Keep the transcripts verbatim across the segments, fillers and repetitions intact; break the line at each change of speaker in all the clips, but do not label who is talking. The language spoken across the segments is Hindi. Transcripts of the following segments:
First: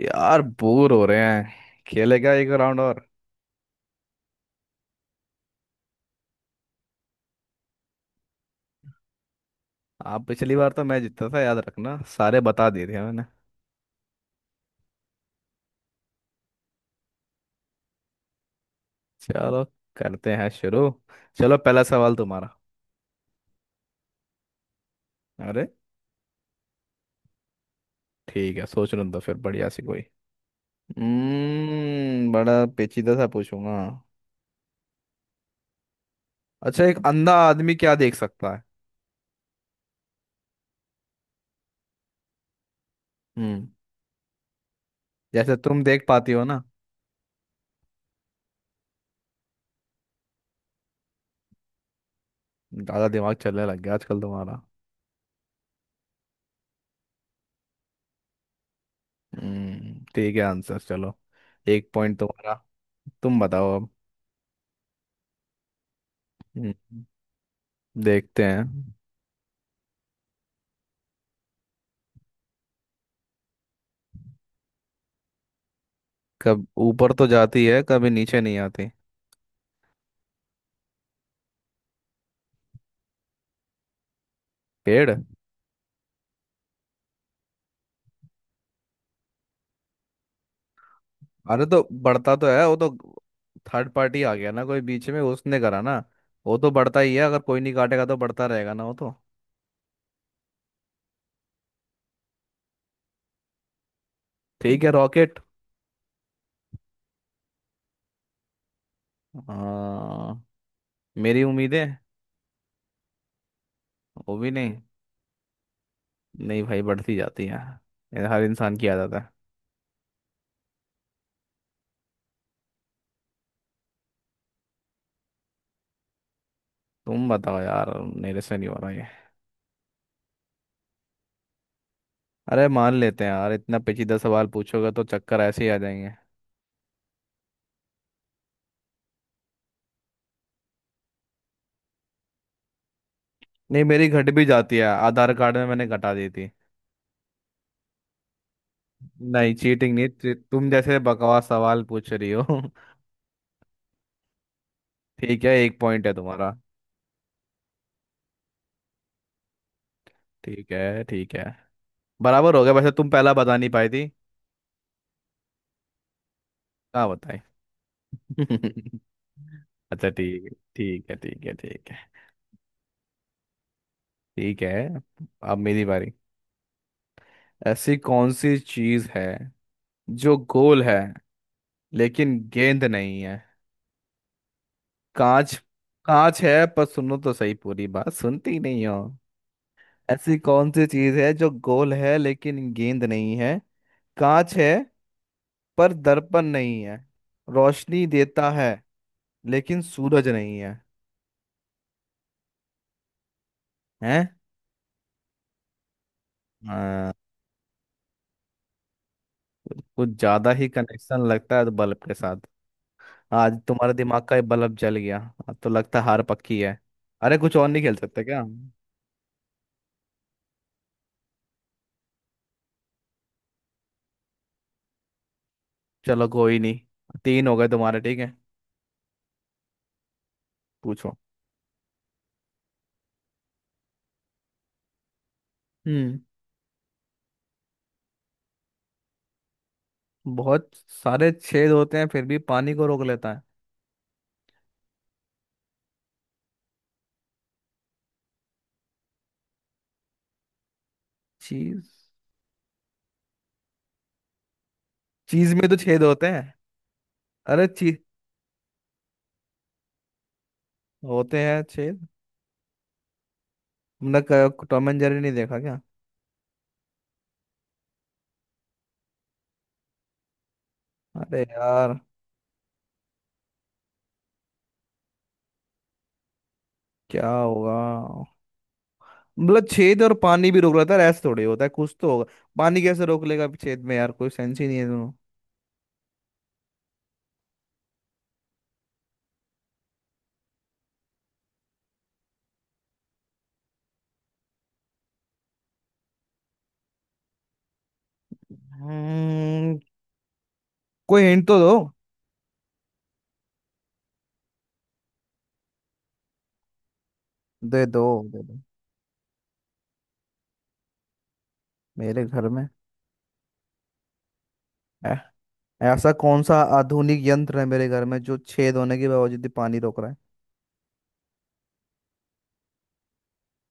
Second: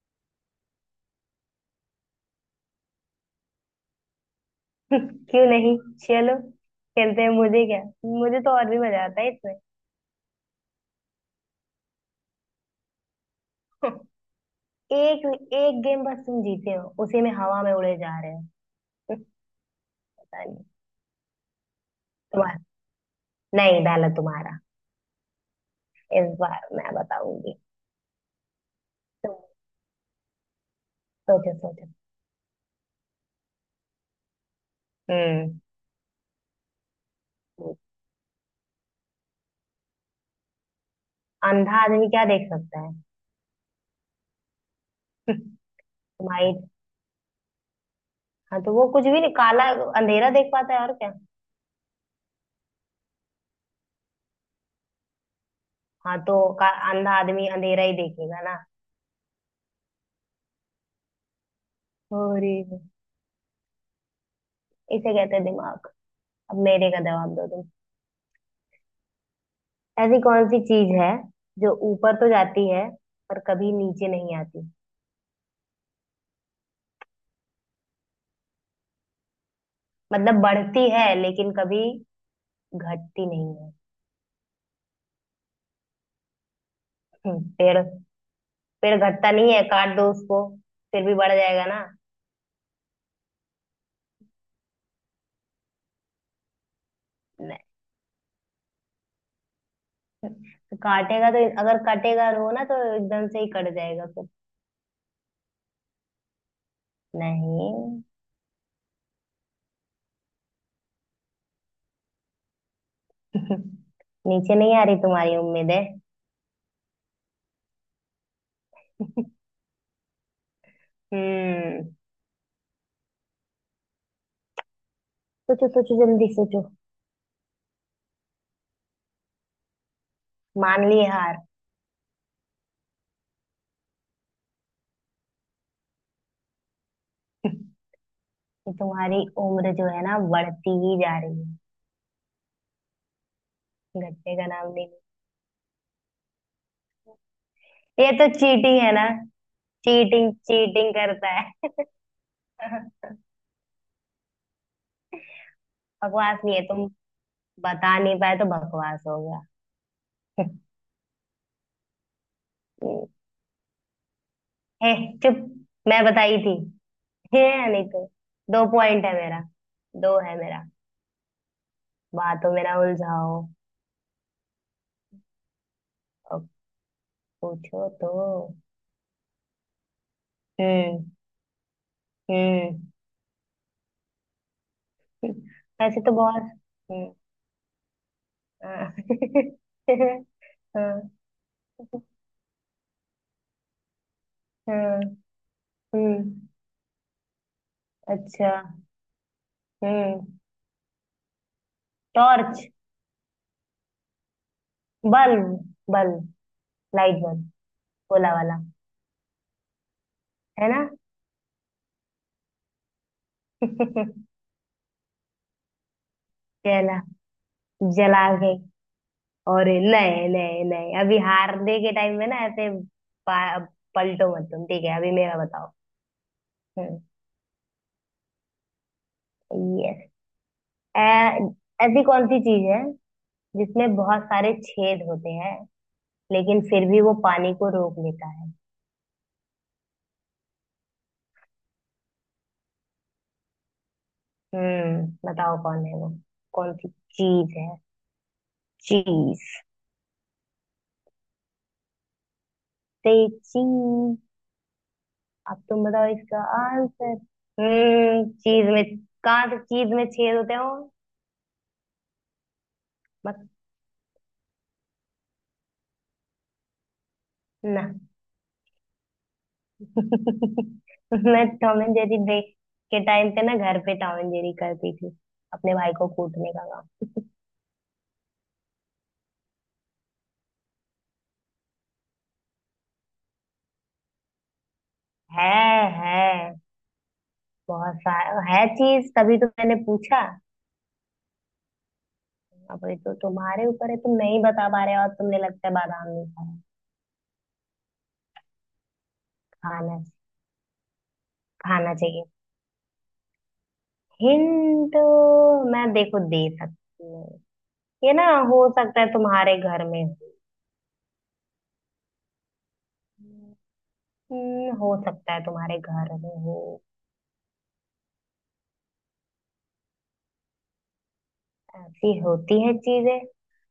यार बोर हो रहे हैं खेलेगा एक राउंड और।
क्यों नहीं। चलो, खेलते हैं। मुझे क्या, मुझे तो और भी मजा आता है इसमें।
आप पिछली बार तो मैं जीता था, याद रखना, सारे बता दिए थे मैंने।
एक एक गेम बस तुम जीते हो, उसी में हवा में उड़े जा रहे हो।
चलो करते
पता
हैं
नहीं।
शुरू। चलो पहला सवाल तुम्हारा।
तुम्हारा नहीं डाला तुम्हारा।
अरे
इस बार मैं बताऊंगी।
ठीक है, सोच रहा था फिर
तुम
बढ़िया सी कोई।
सोचो सोचो।
हम्म बड़ा पेचीदा सा पूछूंगा।
हम्म।
अच्छा, एक अंधा आदमी क्या देख सकता है?
अंधा आदमी क्या देख सकता है?
हम्म जैसे तुम देख पाती हो
तुम्हारी।
ना।
हाँ, तो वो कुछ भी नहीं, काला अंधेरा देख पाता है, और क्या।
ज्यादा दिमाग चलने लग गया आजकल तुम्हारा।
हाँ, तो का, अंधा आदमी अंधेरा ही देखेगा ना।
हम्म ठीक है, आंसर चलो। एक पॉइंट
अरे!
तुम्हारा। तुम बताओ अब।
इसे कहते हैं दिमाग। अब
हम्म,
मेरे का जवाब दो।
देखते हैं।
ऐसी कौन सी चीज है जो ऊपर तो जाती है, पर कभी नीचे नहीं आती?
कब ऊपर तो जाती है कभी नीचे नहीं आती?
मतलब बढ़ती है लेकिन कभी घटती नहीं है।
पेड़।
हम्म, पेड़। पेड़ घटता नहीं है, काट दो उसको फिर भी बढ़ जाएगा
अरे
ना।
तो बढ़ता तो है वो तो, थर्ड पार्टी आ गया ना कोई बीच में उसने करा ना। वो तो बढ़ता ही है, अगर कोई
नहीं,
नहीं काटेगा तो बढ़ता रहेगा ना वो तो।
तो काटेगा तो अगर कटेगा रो ना तो एकदम से ही कट जाएगा फिर।
ठीक है, रॉकेट।
नहीं।
हाँ, मेरी उम्मीद है। वो भी
नीचे नहीं
नहीं,
आ रही तुम्हारी उम्मीद है।
नहीं भाई बढ़ती जाती है। ये हर इंसान की आदत है।
हम्म सोचो सोचो जल्दी सोचो।
तुम बताओ यार, मेरे से नहीं हो रहा ये।
मान लिए हार?
अरे मान लेते हैं यार, इतना पेचीदा सवाल पूछोगे तो चक्कर ऐसे ही आ जाएंगे।
कि तुम्हारी उम्र जो है ना, बढ़ती ही जा रही है।
नहीं मेरी घट
घटने
भी
का नाम
जाती है,
नहीं ले।
आधार कार्ड में मैंने घटा दी थी।
ये तो चीटिंग है ना।
नहीं चीटिंग नहीं,
चीटिंग
तु- तुम
चीटिंग
जैसे
करता
बकवास
है।
सवाल पूछ रही हो। ठीक है, एक पॉइंट है
बकवास नहीं
तुम्हारा।
है। तुम बता नहीं पाए तो बकवास हो गया।
ठीक है ठीक है। बराबर हो गया, वैसे तुम पहला बता नहीं पाई थी।
हे, चुप! मैं बताई थी।
कहाँ बताए?
हे, नहीं तो। दो पॉइंट है मेरा।
अच्छा
दो है
ठीक है
मेरा।
ठीक है ठीक है ठीक है
बातों में ना उलझाओ।
ठीक है। अब मेरी बारी।
अब पूछो
ऐसी कौन
तो।
सी चीज है जो गोल है
हम्म,
लेकिन
हम्म।
गेंद नहीं है? कांच।
ऐसे तो
कांच
बहुत।
है, पर
हम्म।
सुनो तो सही, पूरी बात सुनती नहीं
हाँ।
हो। ऐसी कौन सी
हाँ,
चीज है जो गोल है लेकिन गेंद नहीं है? कांच है
हाँ।
पर दर्पण
हम्म,
नहीं है, रोशनी देता
अच्छा।
है लेकिन सूरज
हम्म,
नहीं है।
टॉर्च।
हैं?
Bulb, bulb.
हाँ।
Light bulb. भोला वाला।
कुछ कुछ ज्यादा ही
है ना।
कनेक्शन लगता है तो बल्ब के साथ। आज तुम्हारे
कहला।
दिमाग का ये बल्ब जल गया। अब तो लगता है हार पक्की है। अरे कुछ और नहीं खेल सकते
जला
क्या?
के। और नए नए नए, अभी हारने के टाइम में ना, ऐसे। पा- पलटो मत तुम, ठीक है? अभी मेरा बताओ।
चलो कोई नहीं।
हम्म।
तीन हो गए तुम्हारे, ठीक है।
यस।
पूछो।
ऐसी कौन सी चीज है जिसमें बहुत सारे छेद होते हैं,
हम्म
लेकिन फिर भी वो पानी को रोक लेता है?
बहुत सारे छेद होते हैं फिर भी पानी को रोक लेता है?
हम्म बताओ, कौन है वो? कौन सी चीज है? चीज,
चीज।
से चीज।
चीज
अब
में तो
तुम
छेद
बताओ
होते
इसका
हैं।
आंसर।
अरे चीज।
हम्म चीज में? कहाँ से चीज में छेद होते हो?
होते हैं छेद।
बस।
तुमने क- टॉम एंड जेरी नहीं देखा क्या?
ना।
अरे
मैं टॉम
यार,
एंड जेरी देख के टाइम पे ना, घर पे टॉम एंड जेरी करती थी, अपने भाई को कूटने का काम।
क्या होगा? मतलब छेद और पानी भी रोक रहा था, ऐसा थोड़ी होता है, कुछ तो होगा। पानी कैसे रोक लेगा छेद में, यार कोई सेंस ही नहीं है दोनों।
है है बहुत सारा है चीज, तभी तो मैंने पूछा। अब ये तो तुम्हारे ऊपर है, तुम नहीं बता पा रहे हो। और तुमने लगता है बादाम नहीं खाया।
हम्म,
खाना
कोई हिंट तो दो।
खाना चाहिए। हिंट मैं देखो दे सकती हूँ।
दे दो।
ये ना,
दे दो।
हो सकता है तुम्हारे घर में हो।
मेरे घर में?
हम्म, हो
ऐ-
सकता है तुम्हारे
ऐसा
घर में
कौन
हो।
सा आधुनिक यंत्र है मेरे घर में जो छेद होने के बावजूद भी पानी रोक रहा है?
ऐसी होती है चीजें।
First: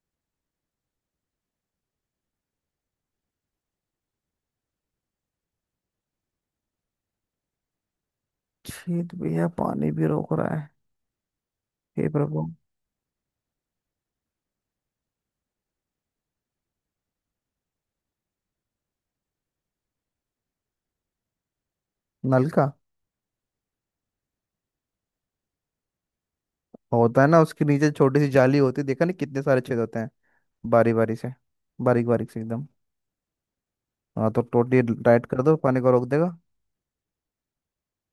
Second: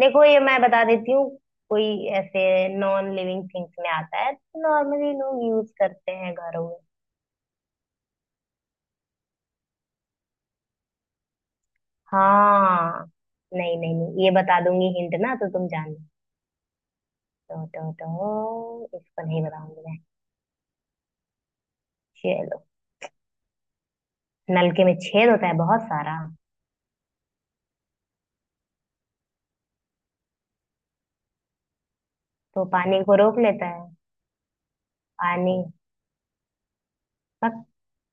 देखो ये मैं बता देती हूँ। कोई ऐसे नॉन लिविंग थिंग्स में आता है। नॉर्मली लोग यूज करते हैं घरों में।
छेद भी है पानी भी रोक रहा है, हे प्रभु।
हाँ, नहीं नहीं नहीं, ये बता दूंगी हिंट ना तो तुम जान लो। तो तो तो इसको नहीं बताऊंगी मैं।
नल
चलो।
का।
नलके में छेद होता है बहुत सारा,
होता है ना, उसके नीचे छोटी सी जाली होती है, देखा नहीं कितने सारे छेद होते हैं। बारी बारी से, बारीक बारीक से
तो
एकदम।
पानी को रोक लेता है।
हाँ तो टोटली राइट कर दो,
पानी।
पानी को रोक देगा।
बस।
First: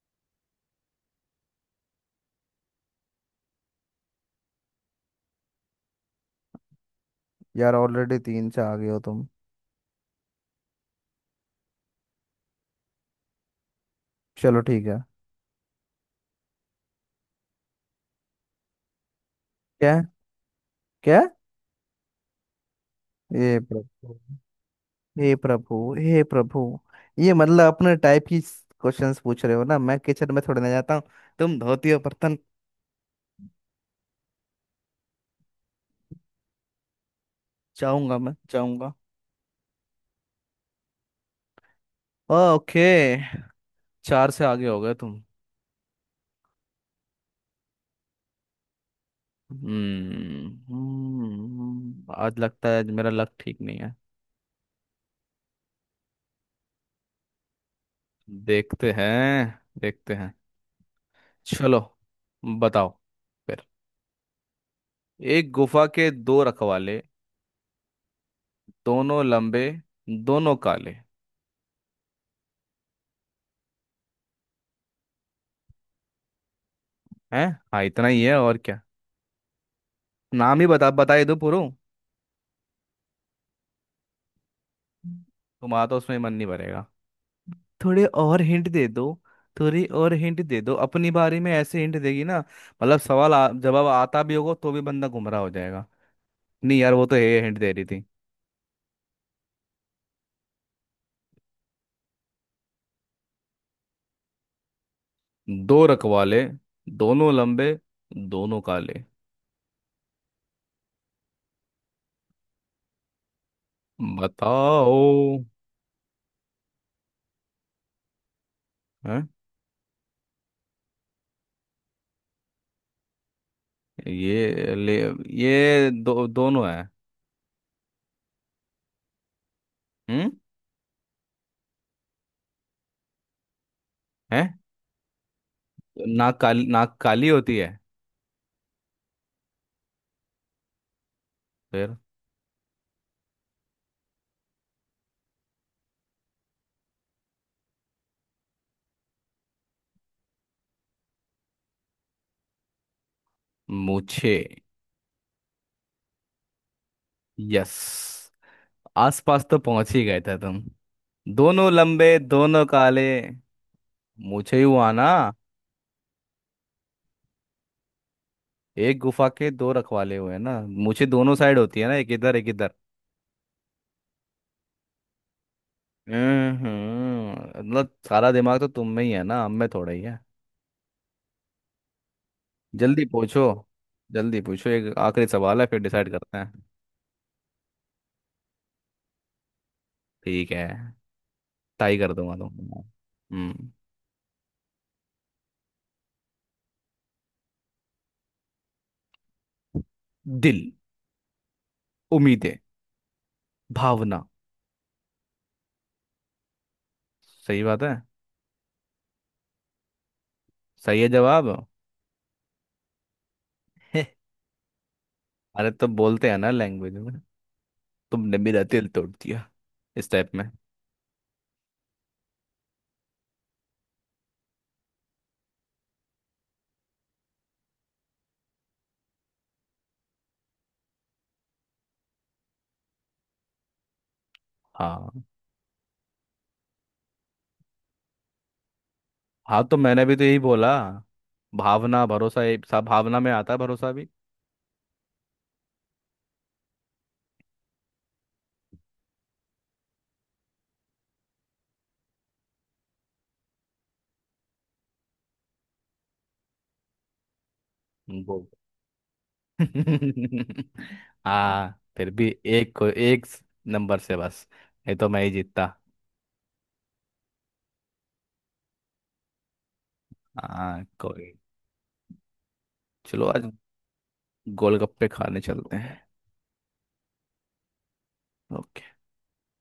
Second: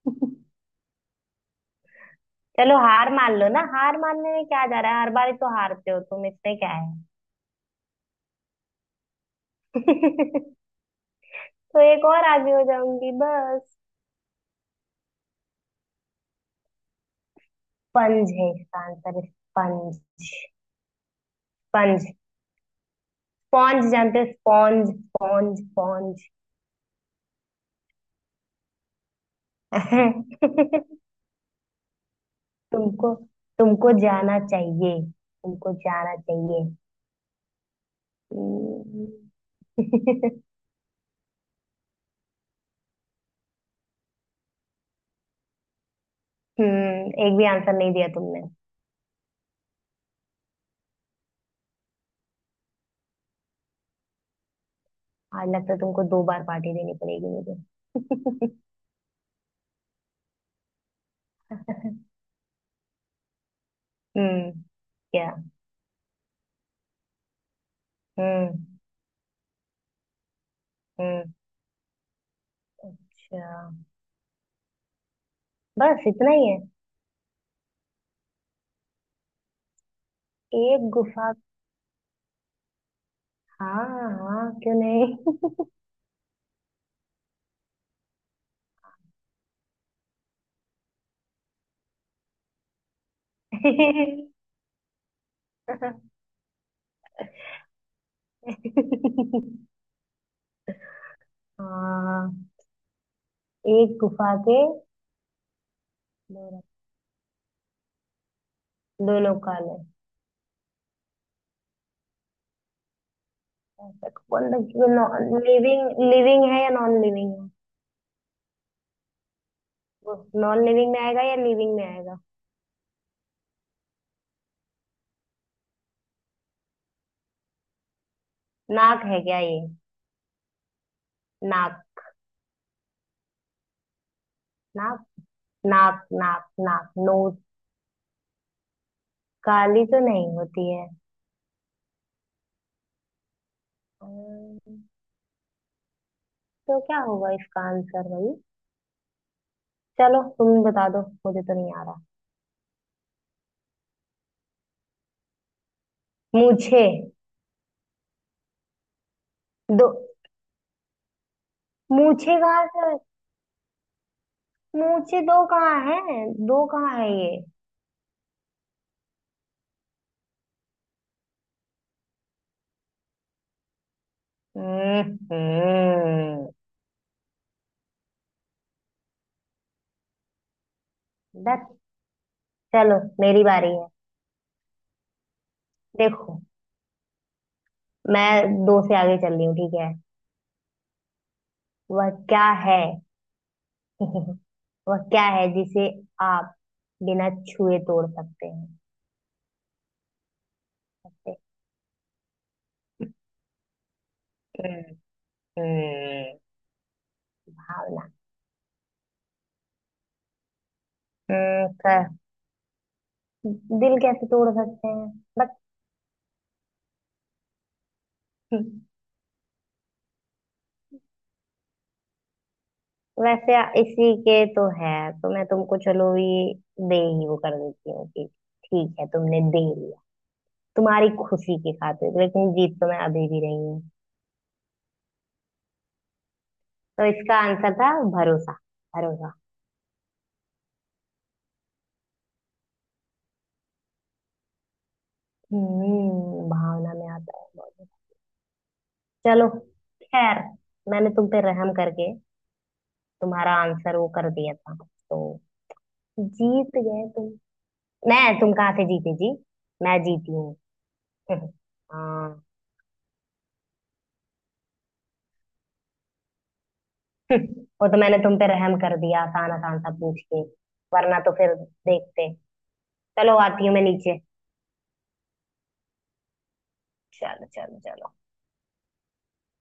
चलो, हार मान लो ना। हार मानने में क्या जा रहा है? हर बार ही तो हारते हो तुम, इसमें क्या है।
यार ऑलरेडी तीन से आ गए हो तुम।
तो एक और आगे हो जाऊंगी बस।
चलो ठीक है।
स्पंज है इसका आंसर। स्पंज।
क्या? क्या?
स्पंज।
हे
स्पॉन्ज
प्रभु।
जानते हो? स्पॉन्ज,
हे
स्पॉन्ज,
प्रभु हे
स्पॉन्ज।
प्रभु। ये मतलब अपने टाइप की क्वेश्चंस पूछ रहे हो ना, मैं किचन में थोड़ी ना जाता हूँ। तुम धोती हो बर्तन।
तुमको तुमको जाना चाहिए। तुमको जाना चाहिए।
जाऊंगा, मैं जाऊंगा।
हम्म।
ओके। चार से आगे हो गए तुम।
हम्म, एक भी आंसर नहीं दिया तुमने।
हम्म हम्म, आज लगता है मेरा लक ठीक नहीं है।
आज लगता है तुमको दो बार पार्टी देनी पड़ेगी मुझे।
देखते हैं देखते हैं। चलो बताओ फिर।
हम्म। क्या?
एक गुफा के दो रखवाले,
हम्म,
दोनों लंबे, दोनों काले।
हम्म। अच्छा, बस इतना ही है?
हैं? हाँ इतना ही है, और क्या? नाम ही बता
एक
बताए
गुफा।
दो पूरा।
हाँ। हाँ, क्यों नहीं।
तुम्हारा तो उसमें मन नहीं भरेगा। थोड़े और हिंट दे दो। थोड़ी और हिंट दे दो, अपनी बारे में ऐसे हिंट देगी ना, मतलब सवाल आ, जवाब आता भी होगा तो भी बंदा गुमराह हो जाएगा। नहीं यार वो तो ये हिंट दे रही थी।
हाँ। एक गुफा के
दो रखवाले,
दो रथ-
दोनों लंबे, दोनों काले।
दो लोग काले। ऐसा तो कौन?
बताओ।
Non living? लिविंग है या नॉन लिविंग है?
हैं?
वो नॉन लिविंग में आएगा या लिविंग में आएगा?
ये ले, ये दो दोनों है।
नाक है क्या ये?
हम्म।
नाक।
हैं?
नाक, नाक,
नाक
नाक,
काली,
नाक
नाक काली
नोज।
होती है।
काली तो नहीं होती है।
फिर?
अम्म, तो क्या होगा इसका आंसर भाई? चलो तुम बता दो, मुझे तो नहीं आ रहा।
मुझे।
मूछे?
यस। आसपास तो
दो
पहुंच ही गए थे तुम। दोनों लंबे,
मूछे
दोनों
कहाँ से?
काले। मुझे ही हुआ ना।
मूछे दो कहाँ है? दो कहाँ है ये?
एक गुफा के दो रखवाले हुए हैं ना, मुझे दोनों साइड होती है ना, एक इधर एक इधर।
हम्म। हम्म।
हम्म। मतलब सारा दिमाग तो तुम में ही है ना, हम में थोड़ा ही है।
बस, चलो
जल्दी पूछो।
मेरी बारी है।
जल्दी पूछो, एक आखिरी सवाल है फिर डिसाइड करते
देखो,
हैं।
मैं दो से आगे चल रही हूँ, ठीक है?
ठीक है। टाई
वह
कर दूंगा
क्या
तुम।
है?
हम्म।
वह क्या है जिसे आप बिना छुए तोड़ सकते हैं?
दिल। उम्मीदें। भावना।
हम्म। हम्म।
सही बात है।
भावना।
सही है जवाब।
हम्म, क- दिल कैसे तोड़ सकते हैं? बस।
अरे तो बोलते हैं ना लैंग्वेज में, तुमने मेरा
हम्म,
दिल तोड़ दिया, इस टाइप में।
वैसे इसी के तो है। तो मैं तुमको चलो, ये दे ही वो कर देती हूँ कि ठीक है, तुमने दे लिया तुम्हारी खुशी की खातिर। लेकिन जीत तो मैं अभी भी रही हूँ।
हाँ।
तो इसका आंसर था भरोसा। भरोसा।
हाँ तो मैंने भी तो यही बोला। भावना, भरोसा, ये सब भावना में आता है, भरोसा भी।
हम्म भावना में आता है बहुत। चलो, खैर मैंने तुम पे रहम करके तुम्हारा आंसर वो कर दिया था, तो जीत गए तुम। मैं,
वो
तुम कहाँ से जीते जी? मैं जीती हूँ।
हाँ फिर भी
हाँ।
एक को एक नंबर से बस, ये तो मैं ही जीतता।
वो तो मैंने तुम पे रहम कर दिया, आसान आसान सा पूछ के।
हाँ
वरना तो
कोई।
फिर देखते।
चलो
चलो,
आज
आती हूँ मैं नीचे।
गोलगप्पे खाने चलते हैं।
चलो, चलो, चलो।
ओके।